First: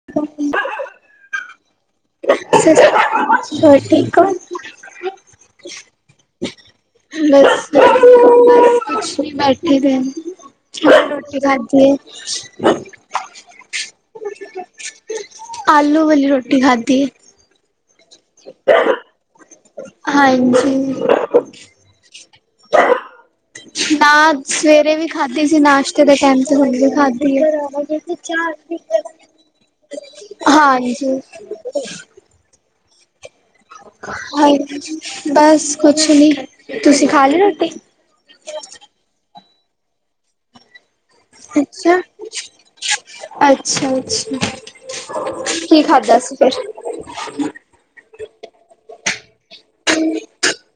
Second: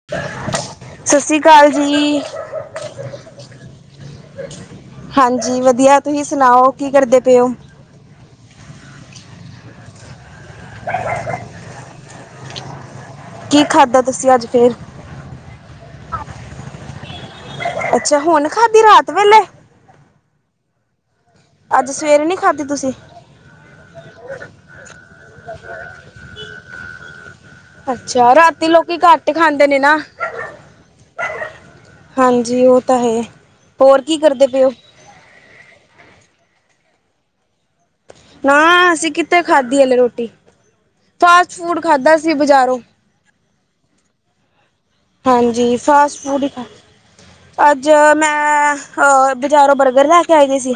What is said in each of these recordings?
ਹ [inaudible] ਸਤਿ ਸ਼੍ਰੀ ਅਕਾਲ ਜੀ। ਹੋਰ ਠੀਕ ਹੋ? ਹਾਂਜੀ, ਵਧੀਆ ਤੁਸੀਂ ਸੁਣਾਓ ਕੀ ਕਰਦੇ ਪਏ ਹੋ? ਬਸ ਬਸ ਕੁਛ ਨੀ ਬੈਠੇ ਦੇ ਹੁਣੇ ਰੋਟੀ ਖਾਦੀ ਏ। [unintelligible] ਕੀ ਖਾਧਾ ਤੁਸੀਂ ਅੱਜ ਫੇਰ? ਆਲੂ ਵਾਲੀ ਰੋਟੀ ਖਾਧੀਏ। ਅੱਛਾ ਹੁਣ ਖਾਧੀ ਰਾਤ ਵੇਲੇ। ਹਾਂਜੀ। ਅੱਜ ਸਵੇਰੇ ਨੀ ਖਾਧੀ ਤੁਸੀਂ? ਨਾ ਸਵੇਰੇ ਵੀ ਖਾਧੀ ਸੀ। ਨਾਸ਼ਤੇ ਦੇ ਟੈਮ ਤੇ ਹੁਣ ਵੀ ਖਾਧੀ ਏ। ਅੱਛਾ ਰਾਤੀ ਲੋਕੀ ਘੱਟ ਖਾਂਦੇ ਨੇ। ਨਾ ਹਾਂਜੀ ਹਾਂਜੀ ਉਹ ਤਾਂ ਹੈ ਹੋਰ ਕੀ ਕਰਦੇ ਹਾਂ ਪਏ ਹੋ ਬਸ ਕੁਛ ਨੀ ਤੁਸੀਂ ਖਾ ਲ ਰੋਟੀ ਨਾ ਅਸੀਂ ਕਿਥੇ ਖਾਧੀ ਹਲੇ ਰੋਟੀ ਫਾਸਟ ਫੂਡ ਅੱਛਾ ਖਾਧਾ ਸੀ ਬਜ਼ਾਰੋਂ ਅੱਛਾ, ਅੱਛਾ ਹਾਂਜੀ ਕੀ ਖਾਧਾ ਫਾਸਟ ਸੀ ਫੂਡ ਹੀ ਫਿਰ? ਖਾ ਅੱਜ ਮੈਂ ਬਜ਼ਾਰੋਂ ਬਰਗਰ ਲੈ ਕੇ ਆਈ ਦੀ ਸੀ।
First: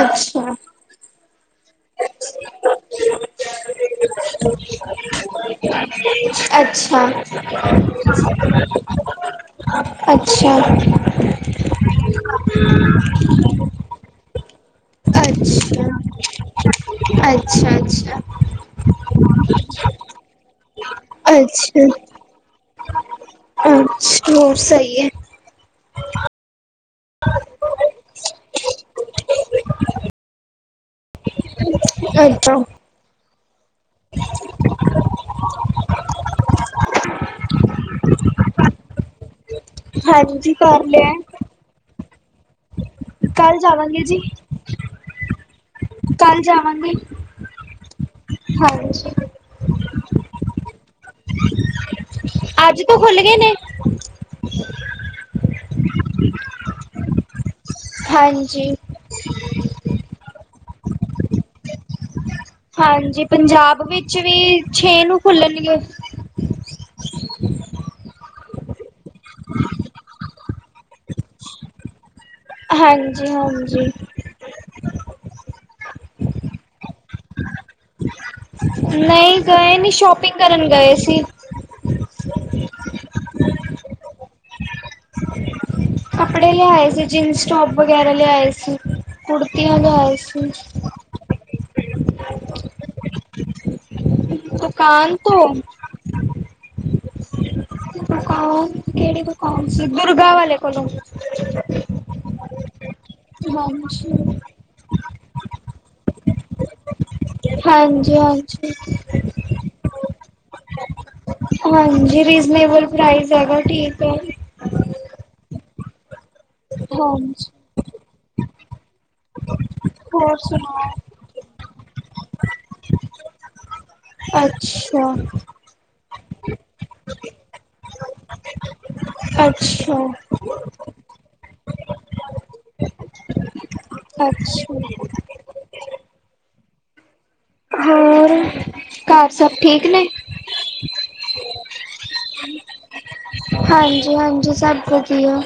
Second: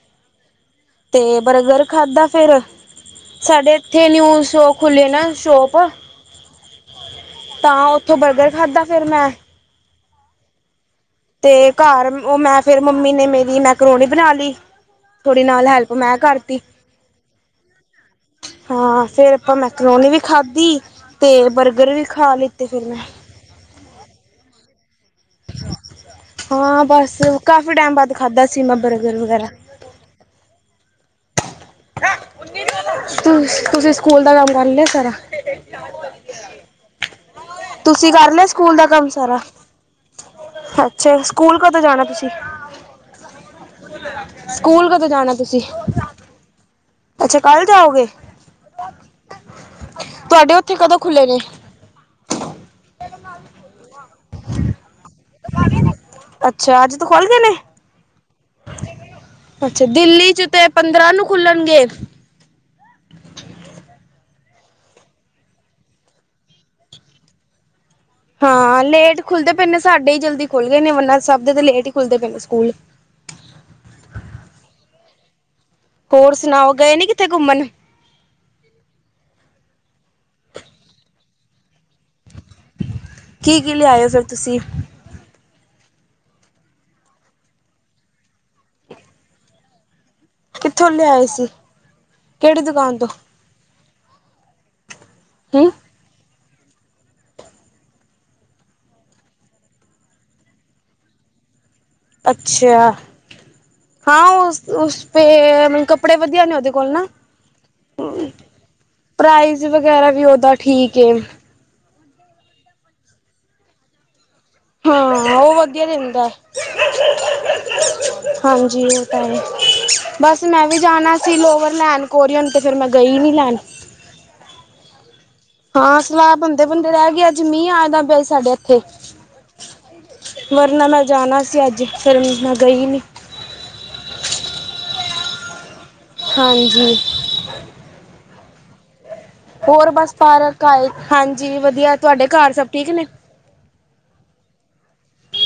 ਅੱਛਾ। ਤੇ ਬਰਗਰ ਖਾਧਾ ਫੇਰ ਤੇ ਸਾਡੇ ਇੱਥੇ ਨਿਊਜ ਸ਼ੋ ਖੁੱਲੇ ਨਾ। ਸ਼ੋਪ ਅੱਛਾ ਅੱਛਾ ਤਾਂ ਉੱਥੋਂ ਬਰਗਰ ਖਾਧਾ ਫਿਰ ਮੈਂ। ਅੱਛਾ। ਤੇ ਘਰ ਉਹ ਮੈਂ ਫੇਰ ਮੰਮੀ ਨੇ ਮੇਰੀ ਮੈਂਕਰੋਣੀ ਬਣਾ ਲਈ। ਥੋੜ੍ਹੀ ਨਾਲ ਹੈਲਪ ਮੈਂ ਕਰਤੀ। ਅੱਛਾ, ਅੱਛਾ। ਹਾਂ ਫੇਰ ਆਪਾਂ ਮੈਕਰੋਨੀ ਵੀ ਖਾਧੀ ਤੇ ਅੱਛਾ ਬਰਗਰ ਵੀ ਖਾ ਲਿੱਤੇ ਫਿਰ ਮੈਂ। ਅੱਛਾ ਹੋਰ ਸਹੀ ਹੈ ਹਾਂ ਬਸ ਕਾਫੀ ਟਾਈਮ ਬਾਅਦ ਖਾਧਾ ਸੀ ਮੈਂ ਬਰਗਰ ਵਗੈਰਾ ਅੱਛਾ ਤੁ ਤੁਸੀਂ ਸਕੂਲ ਦਾ ਕੰਮ ਕਰ ਲਿਆ ਸਰਾਰਾ [unintelligible] ਤੁਸੀਂ ਕਰ ਲ ਸਕੂਲ ਦਾ ਕੰਮ ਸਾਰਾ ਹਾਂਜੀ ਕਰ ਲਿਆ ਅੱਛਾ ਸਕੂਲ ਕਦੋਂ ਜਾਣਾ ਤੁਸੀਂ ਕੱਲ ਜਾਵਾਂਗੇ ਜੀ ਸਕੂਲ ਕਦੋਂ ਜਾਣਾ ਤੁਸੀਂ ਕੱਲ ਜਾਵਾਂਗੀ ਅੱਛਾ ਕੱਲ ਜਾਓਗੇ ਹਾਂਜੀ ਤੁਹਾਡੇ ਉੱਥੇ ਕਦੋਂ ਖੁੱਲ੍ਹੇ ਨੇ ਅੱਜ ਤੋਂ ੜ ਖੁੱਲ ਗਏ ਨਾਲ ਨੇ ਅੱਛਾ ਅੱਜ ਤੂੰ ਖੋਲਦੇ ਨੇ ਹਾਂਜੀ ਅੱਛਾ ਦਿੱਲੀ ਚ ਤੇ ਪੰਦਰਾਂ ਨੂੰ ਖੁੱਲਣਗੇ ਹਾਂਜੀ ਪੰਜਾਬ ਵਿੱਚ ਵੀ ਛੇ ਨੂੰ ਖੁੱਲਣਗੇ ਹਾਂ ਲੇਟ ਖੁੱਲਦੇ ਪਏਦੇ ਨੇ ਸਾਡੇ ਹੀ ਜਲਦੀ ਖੁੱਲ ਗਏ ਨੇੰਨਾ ਸਾਹਿਬ ਦੇ ਤੇ ਲੇਟ ਹੀ ਖੁੱਲਦੇ ਪਏ ਨੇ ਸਕੂਲ ਹਾਂਜੀ ਹਾਂਜੀ ਹੋਰ ਸੁਣਾਓ ਗਏ ਨੀ ਕਿੱਥੇ ਘੁੰਮਣ ਨਹੀਂ ਗਏ ਨੀ ਸ਼ੋਪਿੰਗ ਕਰਨ ਗਏ ਸੀ ਕੀ ਕੀ ਲਿਆਇ ਹੋ ਫਿਰ ਤੁਸੀਂ [unintelligible] ਕੱਪੜੇ ਲਿਆਏ ਸੀ ਜੀਨਸ ਟੋਪ ਵਗੈਰਾ ਲਿਆਏ ਸੀ ਕੁੜਤੀਆਂ ਲਿਆਏ ਸੀ ਲੇੇ ਆਏ ਸੀ ਕਿਹੜੀ ਦੁਕਾਨ ਤੋਂ ਦੁਕਾਨ ਤੋਂ ਹੂੰ ਦੁ ਕਿਹੜੀ ਦੁਕਾਨ ਦੁਰਗਾ ਵਾਲੇ ਕੋਲੋਂ ਅੱਛਾ ਹਾਂਜੀ ਹਾਂ ਉਸ ਉਸ ਮਤਲਬ ਕੱਪੜੇ ਵਧੀਆ ਨੇ ਉਹਦੇ ਕੋਲ ਨਾ ਹਾਂਜੀ ਹਾਂਜੀ ਪ੍ਰਾਈਜ਼ ਵਗੈਰਾ ਵੀ ਉੱਦਾਂ ਠੀਕ ਏ ਹਾਂਜੀ ਰੀਜ਼ਨੇਬਲ ਪ੍ਰਾਈਜ਼ ਹੈਗਾ ਠੀਕ ਹੈ ਹਾਂ, ਓ ਵਦੀਆ ਦੇਂਦਾ। [unintelligible] ਹਾਂਜੀ [unintelligible] ਓ ਤਾ ਐ। ਹੋਰ ਬਾੱਸ ਮੈਂ ਵੀ ਸੁਣਾਓ ਜਾਨਾ ਸੀ ਲੋਵਰ ਲੈਨ ਕੋਰੀਅਨ, ਤੇ ਫੇਰ ਮੈਂ ਗਈ ਨੀ ਲੈਨ। ਅੱਛਾ। ਹਾਂ, ਸਲਾ ਬਂਦੇ, ਬਂਦੇ ਰੈਗੀ ਅੱਜ ਮੀਂ ਆ ਜਾਂਦਾ ਸਾਡੇ ਏਥੇ ਅੱਛਾ ਮਰਨਾ ਮੈਂ ਜਾਣਾ ਸੀ ਅੱਜ ਫੇਿਰ ਮੈਂ ਗਈ ਨੀ ਅੱਛਾ ਹਾਂਜੀ ਹੋਰ ਘਰ ਸਭ ਠੀਕ ਹੋਰ ਨੇ ਬਸ ਪਾਰਕ ਆਏ ਹਾਂਜੀ ਵਧੀਆ ਤੁਹਾਡੇ ਘਰ ਸਭ ਠੀਕ ਨੇ ਹਾਂਜੀ ਹਾਂਜੀ ਸਭ ਵਧੀਆ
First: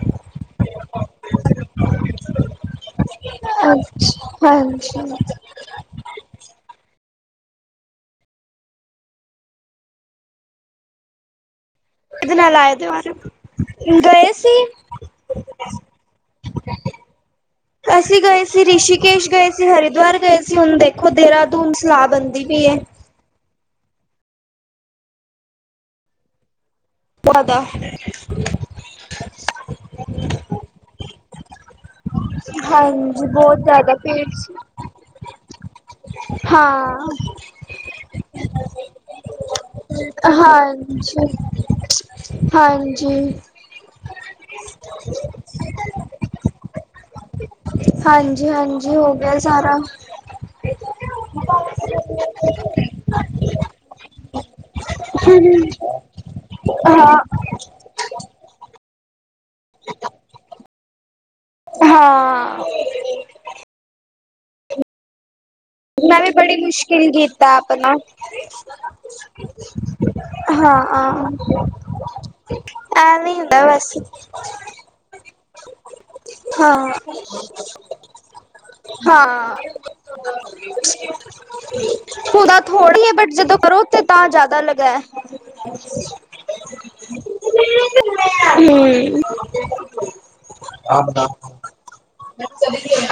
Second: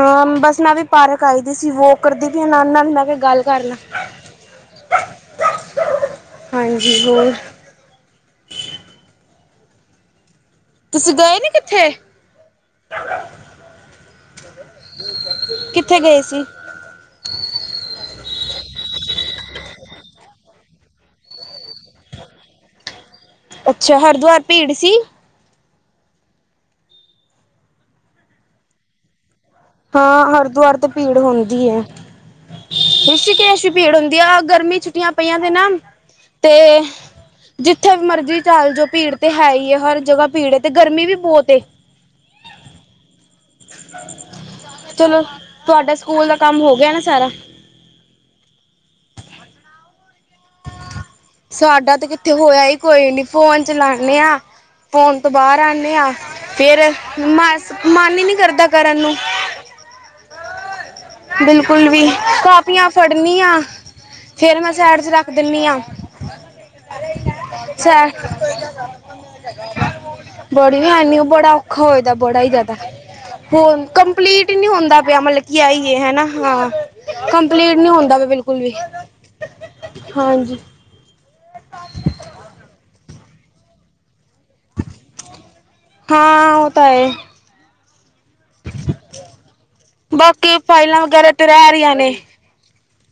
ਹਮ ਬਸ ਮੈਂ ਵੀ ਪਾਰਕ ਆਈ ਦੀ ਸੀ ਵੋ ਕਰਦੀ ਵੀ ਹਨ ਨਾਲ ਮੈਂ ਕਿਹਾ ਗੱਲ ਕਰ ਲਾ ਅੱਛਾ ਹਾਂਜੀ ਹਾਂਜੀ ਹੋਰ ਤੁਸੀਂ ਗਏ ਨੀ ਕਿੱਥੇ ਇਹ ਨਾਲ ਨਾਲ ਸੀ ਕਿੱਥੇ ਗਏ ਸੀ [unintelligible] ਅਸੀ ਗਏ ਸੀ। ਰਿਸ਼ੀਕੇਸ਼ ਗਏ ਸੀ, ਹਰਿਦੋਆਰ ਗਏ ਸੀ, ਹੁਨ ਦੇਖੋ ਦੇਰਾਦੂਨ ਸਲਾ ਬੰਦੀ ਪੀਏ। ਅੱਛਾ, ਹਰਦੋਆਰ ਭੀੜ ਸੀ? ਪਾਦਾ ਹਾਂ, ਹਰਦੋਆਰ ਤੇ ਭੀੜ ਹੋਂਦੀ ਏ। ਹਾਂਜੀ ਬਹੁਤ ਰਿਸ਼ੀਕੇਸ਼ ਵੀ ਜ਼ਿਆਦਾ ਭੀੜ ਹੁੰਦੀ ਆ, ਸੀ ਗਰਮੀ ਛੁੱਟੀਆਂ ਪਈਆਂ ਤੇ ਨਾ ਤੇ ਹਾਂ। ਜਿੱਥੇ ਮਰਜ਼ੀ ਚੱਲ ਜੋ, ਭੀੜ ਤੇ ਹੈਈ ਏ ਹਰ ਜਗਾ ਭੀੜ, ਤੇ ਗਰਮੀ ਵੀ ਹਾਂਜੀ, ਬੋਤ ਏ। ਹਾਂਜੀ। ਚਲੋ ਤੋਆਡੇ ਸਕੂਲ ਦਾ ਕਾਮ ਹੋਗੇਆ ਨਾ ਸਾਰਾ ਹਾਂਜੀ, ਹਾਂਜੀ, ਹੋਗੇਆ ਸਾਰਾ। ਸਾਡਾ ਤੇ ਕਿੱਥੇ ਹੋਏਆ ਈ ਕੋਈ ਨੀ ਫੋਨ ਚਲਾਨੇ ਆ। ਫੋਨ ਤੋ ਬਾਰ ਆਨੇ ਆ, ਫੇਰ ਹਾਂ, ਮਾ ਮਾਨ ਈ ਨੀ ਕਰਦਾ ਕਰਨ ਨੂੰ ਬਿਲਕੁਲ ਵੀ ਹਾਂ ਕੋਪੀਆਂ ਫੜਨੀ ਆਂ, ਫੇਰ ਮੈਂ ਸੈਡ ਚ ਰਾੱਖ ਦੇਂਨੀ ਆਂ। ਮੈਂ ਵੀ ਬੜੀ ਮੁਸ਼ਕਿਲ ਕੀਤਾ ਆਪਨਾ ਸੈ ਬੜੀ ਹੈਨੀ ਓ ਬੜਾ ਓਖਾ ਹੋਏਦਾ ਬੜਾ ਈ ਜੈਦਾ, ਐਵੇਂ ਹੀ ਹੁੰਦਾ ਹੋਨ ਬਸ ਕੰਪਲੀਟ ਨੀ ਹੋਂਦਾ ਪੇਆ ਮਲਬ [unintelligible] ਹੈਨਾ ਹਾਂ, ਕੰਪਲੀਟ ਨੀ ਹੋਂਦਾ ਪੇ ਬਿਲਕੁਲ ਵੀ ਹਾਂ। ਹਾਂਜੀ। ਹੁਦਾ ਥੋੜੀ ਏ, ਬਟ ਜਦੋ ਕਰੋ ਤੇ ਤਾਂ ਜੈਦਾ ਲਗਾ ਹਾਂ ਉਹ ਤਾਂ ਹੈ ਬਾਕੀ ਫਾਈਲਾਂ ਵਗੈਰਾ ਤੇ ਰੈ ਰਈਆਂ ਨੇ।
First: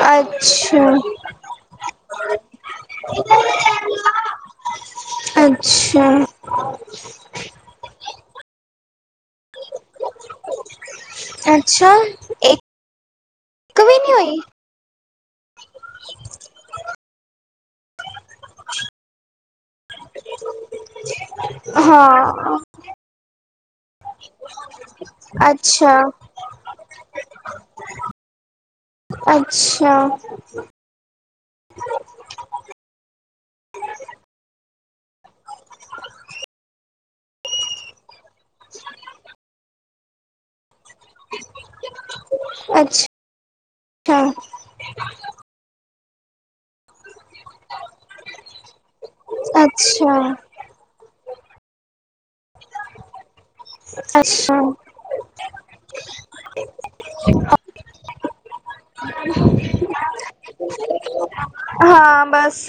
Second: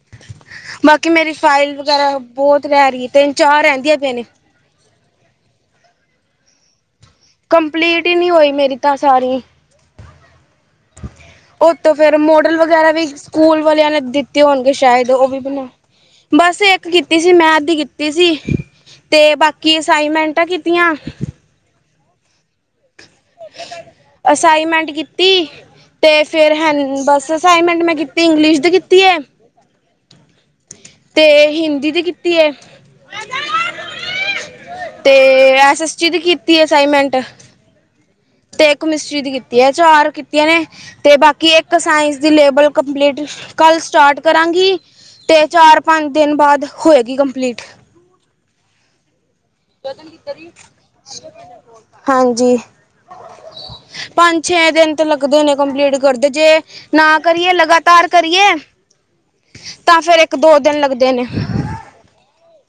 ਅੱਛਾ। ਬਾਕੀ ਮੇਰੀ ਫਾਈਲ ਵਗੈਰਾ ਬੋਤ ਰੈਰੀ ਏ, ਤੇੰਨ ਚਾਰ ਰੈਂਦੀਆਂ ਪੇ ਨੇ ਅੱਛਾ। [unintelligible] ਕੰਪਲੀਟ ਈ ਨੀ ਹੋਈ ਮੇਰੀ ਤਾ ਸਾਰੀ ਓਤੋ ਅੱਛਾ ਫੇਰ ਇੱਕ ਮੋਡਲ ਇੱਕ ਵਗੈਰਾ ਵੀ ਸਕੂਲ ਵਾਲੇਆਂ ਵੀ ਨੇ ਨੀ ਹੋਈ ਦਿੱਤੇ ਹੋਨਗੇ ਸ਼ਾਏਦ ਓਵੀ ਬਨਾ, ਬਾੱਸ ਏਕ ਕੀਤੀ ਸੀ ਮੈਂਧ ਦੀ ਕੀਤੀ ਸੀ, ਤੇ ਬਾਕੀ ਕੀ ਅਸਾਈ‌ਮੈਂਟਾਂ ਕੀਤੀਆਂ। ਹਾਂ। ਅਸਾਈਮੈਂਟ ਕੀਤੀ, ਅੱਛਾ, ਤੇ ਫੇਰ ਹੈ ਬਸ ਅਸਾਈਨਮੈਂਟ ਮੈਂ ਕੀਤੀ ਇੰਗਲਿਸ਼ ਦੀ ਕੀਤੀ ਹੈ ਅੱਛਾ ਤੇ ਹਿੰਦੀ ਤੇ ਕੀਤੀ ਹੈ ਹ ਤੇ ਐਸ ਐਸਟੀ ਦੀ ਕੀਤੀ ਅਸਾਈਨਮੈਂਟ ਤੇ ਇੱਕ ਮਿਸਤਰੀ ਦੀ ਕੀਤੀ ਹੈ ਚਾਰ ਕੀਤੀਆਂ ਨੇ ਤੇ ਬਾਕੀ ਏਕ ਸਾਇੰਸ ਦੀ ਲੇਬਲ ਅੱਛਾ। ਕੰਪਲੀਟ ਕਾੱਲ ਅੱਛਾ, ਸਟਾਟ ਕਰਾਂਗੀ, ਤੇ ਚਾਰ ਪਾੰਜ ਦੇਨ ਬਾਦ ਹੋਏਗੀ ਕੰਪਲੀਟ ਅ ਹਾਂਜੀ। ਪਾੰਜ ਅੱਛਾ ਛੇ ਦੇਨ ਤੇ ਲੱਗਦੇ ਨੇ ਕੰਪਲੀਟ ਕਰਦੇ, ਜੇ ਨਾ ਕਰੀਏ ਲਗਾ ਤਾਰ ਕਰੀਏ, ਤਾਂ ਫੇਰ ਏਕ ਦੋ ਦੇਨ ਲੱਗਦੇ ਨੇ। ਹਾਂ, ਬਾੱਸ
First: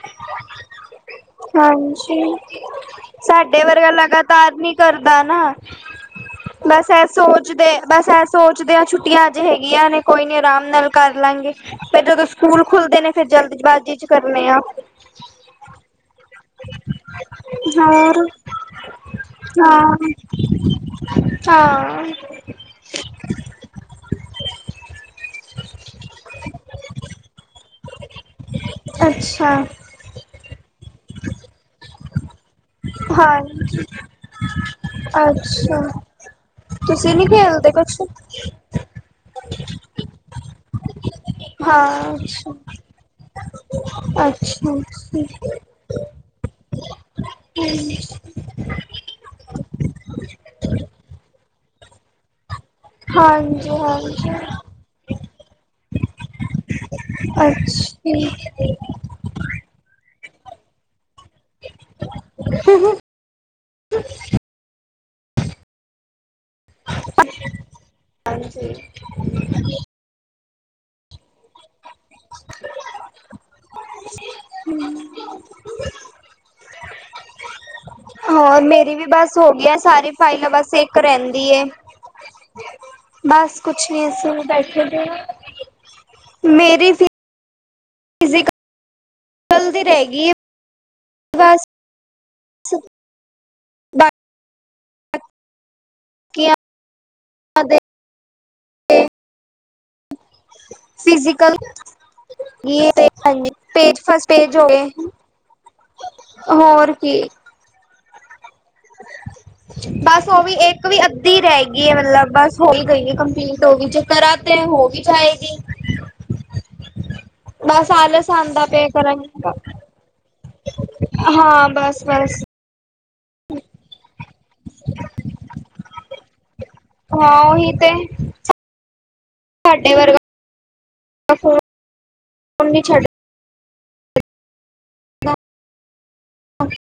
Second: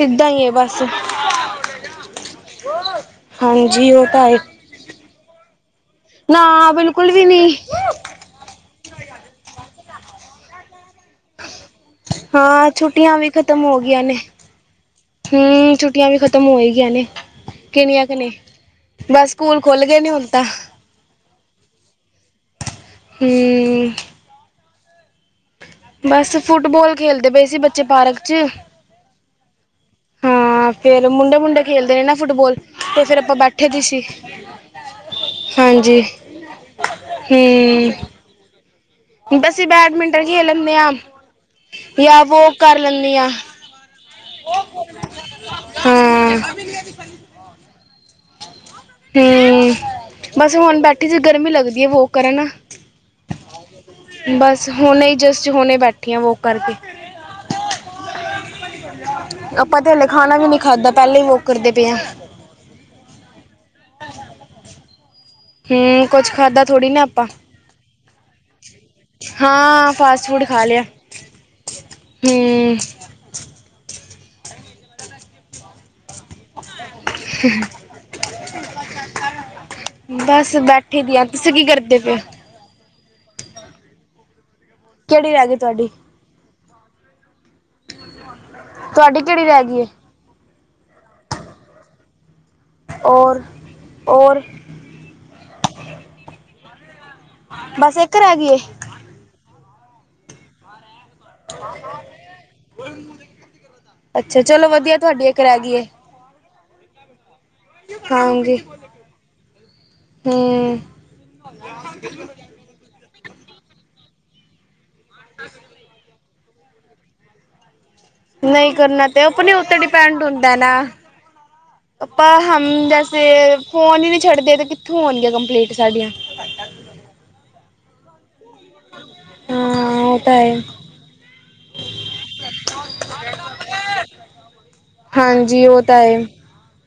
ਇਦਾਂ ਈ ਏ ਬਾੱਸ [unintelligible] ਹਾਂਜੀ, ਸਾਡੇ ਵਰਗਾ ਹਾਂਜੀ ਉਹ ਤਾਂ ਹੈ ਲਗਾਤਾਰ ਨੀ ਕਰਦਾ ਨਾ ਨਾ ਬਾੱਸ ਏ ਬਿਲਕੁਲ ਵੀ ਨਹੀਂ ਸੋਚਦੇ, ਬਾੱਸ ਏ ਸੋਚਦੇ ਆ ਛੁੱਟੀਆਂ ਆੱਜ ਹੈਗੀਆਂ ਨੇ ਕੋਈ ਨੀ ਆਰਾਮ ਨਾਲ ਕਾਰ ਲਾਂਗੇ, ਫੇਰ ਜਦੋਂ ਸਕੂਲ ਹਾਂ ਖੁੱਲਦੇ ਨੇ ਛੁੱਟੀਆਂ ਫੇਰ ਵੀ ਖਤਮ ਹੋ ਜਲਦਬਾਜ਼ੀ ਗਈਆਂ ਚ ਨੇ ਕਰਨੇ ਆ। ਹਮ ਛੋਟੀਆਂ ਵੀ ਖ਼ਤਮ ਹੋ ਹੀਗਈ ਨੇ ਕਿਨੀਆਂ ਕਿ ਹੋਰ ਨੇ ਬਸ ਸਕੂਲ ਖੁੱਲ ਗ ਨੀ ਹਾਂ ਹੁੰਣ ਤਾਂ, ਹਾਂ ਹਮ ਬਸ ਫੁੱਟਬਾਲ ਖੇਲਦੇ ਪਏ ਸੀ ਬੱਚੇ ਪਾਰਕ ਚ ਅੱਛਾ ਹਾਂ ਫੇਰ ਮੁੰਡੇ ਮੁੰਡੇ ਖੇਲਦੇ ਨੇ ਨਾ ਫੁੱਟਬੋਾਲ ਤੇ ਫਿਰ ਆਪਾਂ ਹਾਂ ਬੈਠੇ ਦੀ ਸੀ ਅੱਛਾ ਹਾਂਜੀ ਤੁਸੀਂ ਨੀ ਖੇਲਦੇ ਕੁਛ ਬਸੀ ਬੈਡਮਿੰਟਨ ਖੇਲ ਲੈਂਦੇ ਹਾਂ ਹਾਂ ਜਾਂ ਵੋ ਅੱਛਾ ਕਰ ਲੈਂਦੇ ਹਾਂ ਅੱਛਾ ਅੱਛਾ ਹਾਂ। ਹਮ ਹਮ ਬਸ ਹੁਣ ਬੈਠੀ ਜੇ ਗਰਮੀ ਲੱਗਦੀ ਹੈ ਵੋ ਕਰਨ ਹਾਂਜੀ ਬਸ ਹੁਣੇ ਹੀ ਜਿਸ ਹੁਣੇ ਬੈਠੀ ਆ ਵੋ ਕਰਕੇ ਅੱਛ ਆਪਾਂ ਤੇ ਹਲੇ ਖਾਣਾ ਵੀ ਨੀ ਖਾਧਦਾ ਪਹਿਲੇ ਹੀ ਉਹ ਕਰਦੇ ਪਏ ਆ ਹਮ ਹਮ ਹਮ ਕੁਛ ਖਾਧਾ ਥੋੜ੍ਹੀ ਨਾ ਆਪਾਂ ਹਾਂਜੀ ਹਾਂ ਫਾਸਟ ਫੂਡ ਖਾ ਲਿਆ ਹ ਹਮ ਹ ਹੋਰ ਮੇਰੀ ਵੀ ਬਸ ਹੋਗ ਸਾਰੀ ਫਾਈਲਾਂ ਬਸ ਇੱਕ ਬੈਠੀ ਦੀ ਆ ਰਹਿੰਦੀ ਤੁਸੀਂ ਕੀ ਕਰਦੇ ਪਿਆ ਬਸ ਕੁਛ ਨੀ ਅ ਬੈਠੇ ਕਿਹੜੀ ਰਹਿ ਗਈ ਤੁਹਾਡੀ ਮੇਰੀ ਵੀ ਫ ਤੁਹਾਡੀ ਕਿਹੜੀ ਰਹਿ ਗਈ ਜਲਦੀ ਏ ਰਹੇਗੀ ਬਸ ਹੋਰ ਰ ਬਾਕੀਆਂ ਦੇ ਬੱਸ ਇੱਕ ਰਹਿਗੀ ਏ ਫਿ [unintelligible] ਕੱਲ ਹਾਂਜੀ ਪੇਜ ਫਸਟ ਅੱਛਾ ਪੇਜ ਹੋ ਚਲੋ ਗਏ। ਵਧੀਆ ਤੁਹਾਡੀ ਇੱਕ ਰਹਿ ਗਈ ਏ ਹੋਰ ਕੀ? ਹਾਂਜੀ। ਬਸ ਉਹ ਵੀ ਹੂੰ ਇੱਕ ਵੀ ਅੱਧੀ ਰਹਿ ਗਈ ਹੈ ਮਤਲਬ ਬਸ। ਹੋਈ ਗਏਗੀ ਕੰਪਲੀਟ ਹੋ ਵੀ ਜ ਕਰਾਂ ਤੇ ਹੋ ਵੀ ਜਾਏਗੀ। ਬਸ ਆਲਸ। ਆਂਦਾ ਨਹੀਂ ਪਿਆ ਕਰਨਾ ਤੇ ਕਰਾਂਗੀ ਆਪਣੇ ਉੱਤੇ ਡਿਪੈਂਡ ਹੁੰਦਾ ਨਾ। ਹਾਂ ਬਸ- ਬਸ। ਵੈਸੇ ਫੋਨ ਹੀ ਨਹੀਂ ਛੱਡਦੇ ਤੇ ਕਿੱਥੋਂ ਆਣਗੀਆਂ ਕੰਪਲੀਂਟ ਸਾਡੀਆਂ। ਹਾਂ ਹੀ ਤੇ। ਹਮ। ਤੁਹਾਡੇ ਵਰਗਾ। ਤੇ। [unintelligible] ਛੱਡ ਹਾਂਜੀ ਉਹ ਤਾਂ ਹੈ ਅੱਛ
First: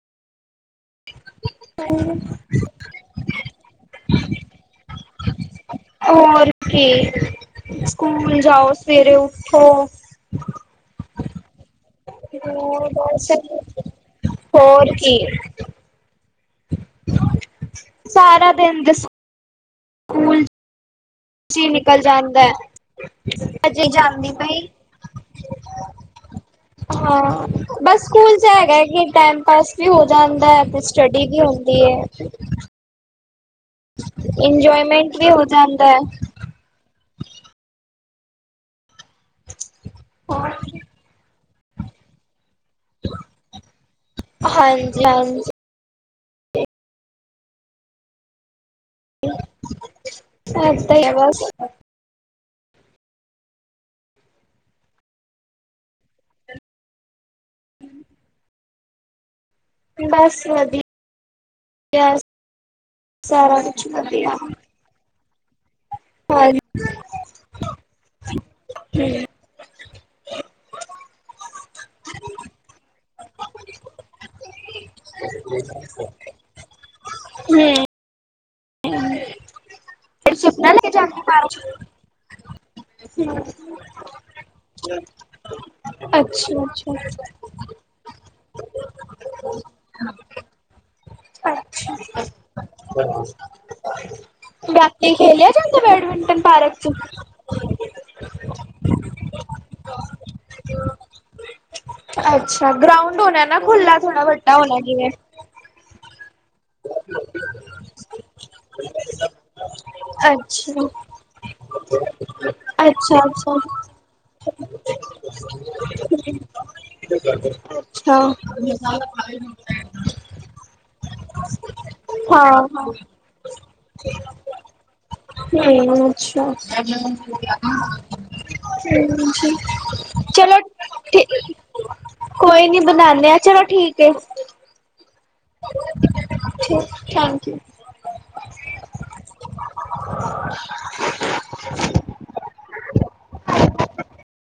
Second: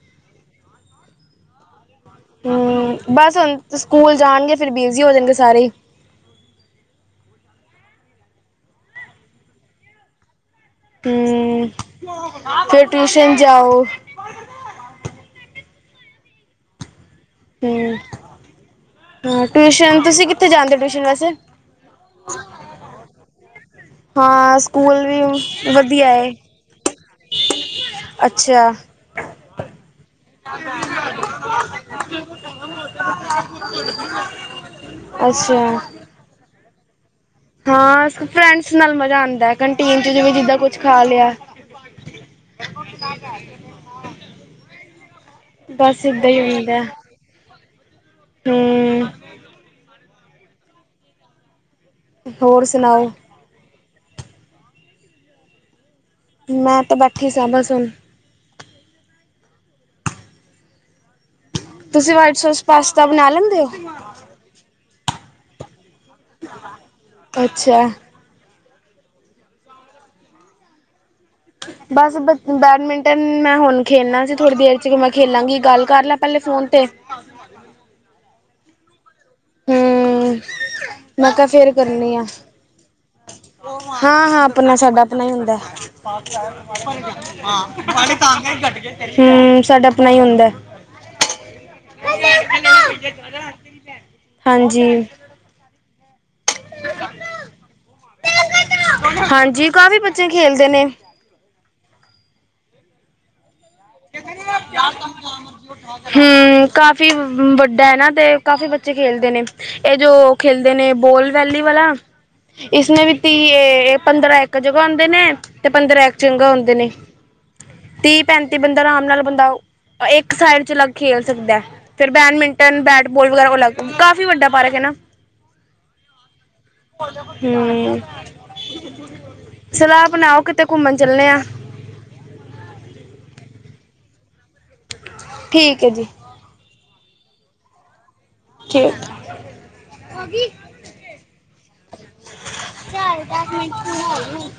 [unintelligible] ਹਠ ਹਮ ਬਸ ਹੁਣ ਸਕੂਲ ਜਾਣਗੇ ਫਰ ਬਿਜੀ ਹੋ ਦੇਣਗੇ ਸਾਰੇ ਹੀ ਹੋਰ ਕੀ ਸਕੂਲ ਜਾਓ ਸਵੇਰੇ ਉੱਠੋ ਹਮ ਫਿਰ ਬਸ ਟਿਊਸ਼ਨ ਜਾਓ। ਹੋਰ ਕੀ? ਹੂੰ ਸਾਰਾ ਦਿਨ ਦੱਸੋ। ਹਾਂ ਟਿਊਸ਼ਨ ਤੁਸੀਂ ਕਿੱਥੇ ਜਾਂਦੇ ਹੋ ਟਿਊਸ਼ਨ ਵਸੇਂ। ਨਿਕਲ ਜਾਂਦਾ ਹਜੇ ਜਾਂਦੀ ਹਾਂ ਪਈ। ਸਕੂਲ ਵੀ ਵਧੀਆ ਏ ਹਾਂ ਬਸ ਸਕੂਲ ਚ ਅੱਛਾ ਹੈਗਾ ਕੀ ਟਾਈਮ ਪਾਸ। ਵੀ ਹੋ ਜਾਂਦਾ ਹੈ ਤੇ ਸਟੱਡੀ ਵੀ ਹੁੰਦੀ ਹੈ। ਇੰਜੋਏਮੈਂਟ ਵੀ ਹੋ ਅੱਛਾ ਜਾਂਦਾ ਹੈ। ਹਾਂ ਫਰੈਂਡਸ ਨਾਲ ਮਜ਼ਾ ਆਉਂਦਾ ਕੰਟੀਨ ਚ ਜਿ ਵੀ ਜਿਦਾਂ ਕੁਛ ਖਾ ਲਿਆ। ਹਾਂਜੀ ਹਾਂਜੀ [unintelligible] ਬਸ ਇਦਾ ਹੀ ਹੁੰਦਾ ਹਮ। ਇਦਾਂ ਹੀ ਇਹ ਬਸ। ਹੋਰ ਸੁਣਾਓ। ਮੈਂ ਤੇ ਬਾਕੀ। ਹਿਸਾਬਸ ਹੁਣ। ਬਸ ਵਧੀਆ ਤੁਸੀਂ ਵਾਈਟ ਸੋਸ ਪਾਸਤਾ ਬਣਾ ਸਾਰਾ ਲੈਂਦੇ ਕੁਛ ਹੋ ਵਧੀਆ। ਹਾਂਜੀ। ਅੱਛਾ। ਬਸ ਬ ਬੈਡਮਿੰਟਨ ਮੈਂ ਹੁਣ ਖੇਲਣਾ ਸੀ ਥੋੜ੍ਹੀ ਦੇਰ। ਚ ਮੈਂ ਖੇਲਾਂਗੀ ਗੱਲ ਕਰ ਲੈ ਪਹਿਲੇ ਫੋਨ ਤੇ। ਹਮ। ਹਮ ਹੂੰ ਸੁਪਨਾ ਲੈ ਕੇ ਜਾਂਦੀ ਮੈਂ ਬਾਹਰ ਕਿਹਾ ਫਿਰ ਕਰਨੀ ਆਂ। ਹਾਂ- ਹਾਂ ਆਪਣਾ ਸਾਡਾ ਆਪਣਾ ਹੀ ਹੁੰਦਾ। ਹੇ ਅੱਛਾ ਅੱਛਾ ਤਾਂਗ ਘੱਟ ਗਏ। ਹਮ ਸਾਡਾ ਆਪਣਾ ਹੀ ਹੁੰਦਾ। ਅੱਛਾ ਹਾਂਜੀ ਬੈਠ ਖੇਲਿਆ ਜਾਂਦਾ ਬੈਡਮਿੰੰਟਨ ਪਾਰਕ ਚ। ਹਾਂਜੀ ਕਾਫੀ ਬੱਚੇ ਖੇਲਦੇ ਨੇ। ਅੱਛਾ ਗਰਾਉਂਡ ਹੋਣਾ ਨਾ ਖੁੱਲਾ ਥੋੜ੍ਹਾ ਵੱਡਾ ਹੋਣਾ ਜਵੇਂ। ਹਮ ਕਾਫੀ ਵੱਡਾ ਹੈ ਨਾ ਤੇ ਕਾਫੀ ਬੱਚੇ ਖੇਲਦੇ ਨੇ। ਇਹ ਜੋ ਖੇਲਦੇ ਅੱਛਾ ਨੇ ਬੋਲ ਵੈਲੀ ਵਾਲਾ, ਇਸਨੇ ਵੀ ਅੱਛਾ ਤੀ ਅੱਛਾ ਇਹ ਪੰਦਰਾਂ ਇੱਕ ਜਗ੍ਹਾ ਹੁੰਦੇ ਨੇ, ਤੇ ਪੰਦਰਾਂ ਇੱਕ ਚੰਗਾ ਹੁੰਂਦੇ ਨੇ ਅੱਛਾ ਤੀਹ ਪੈਂਤੀ ਬੰਦਾ ਆਰਾਮ ਨਾਲ ਬੰਦਾ ਇੱਕ ਸਾਈਡ ਚ ਅਲੱਗ ਖੇਲ ਸਕਦਾ ਹੈ। ਫੇਰ ਹਾਂ ਬੈਡਮਿੰਟਨ ਹਮ ਬੈਟ ਬੋਲ ਵਗੈਰਾ ਅਲੱਗ ਕਾਫ਼ੀ ਵੱਡਾ ਪਾਰਕ ਹੈ ਨਾ ਹਮ, ਅੱਛਾ ਹੂੰ ਸਲਾਹ [unintelligible] ਬਣਾਓ ਚਲੋ ਕਿਤੇ ਘੁੰਮਣ ਠੀ ਚੱਲਣੇ ਆ ਕੋਈ ਨੀ ਬਣਾਨੇ ਆ ਚਲੋ ਠੀਕ ਏ। ਠੀਕ ਹੈ ਜੀ। ਠੀਕ ਥੈਂਕ ਯੂ। ਠੀਕ [unintelligible]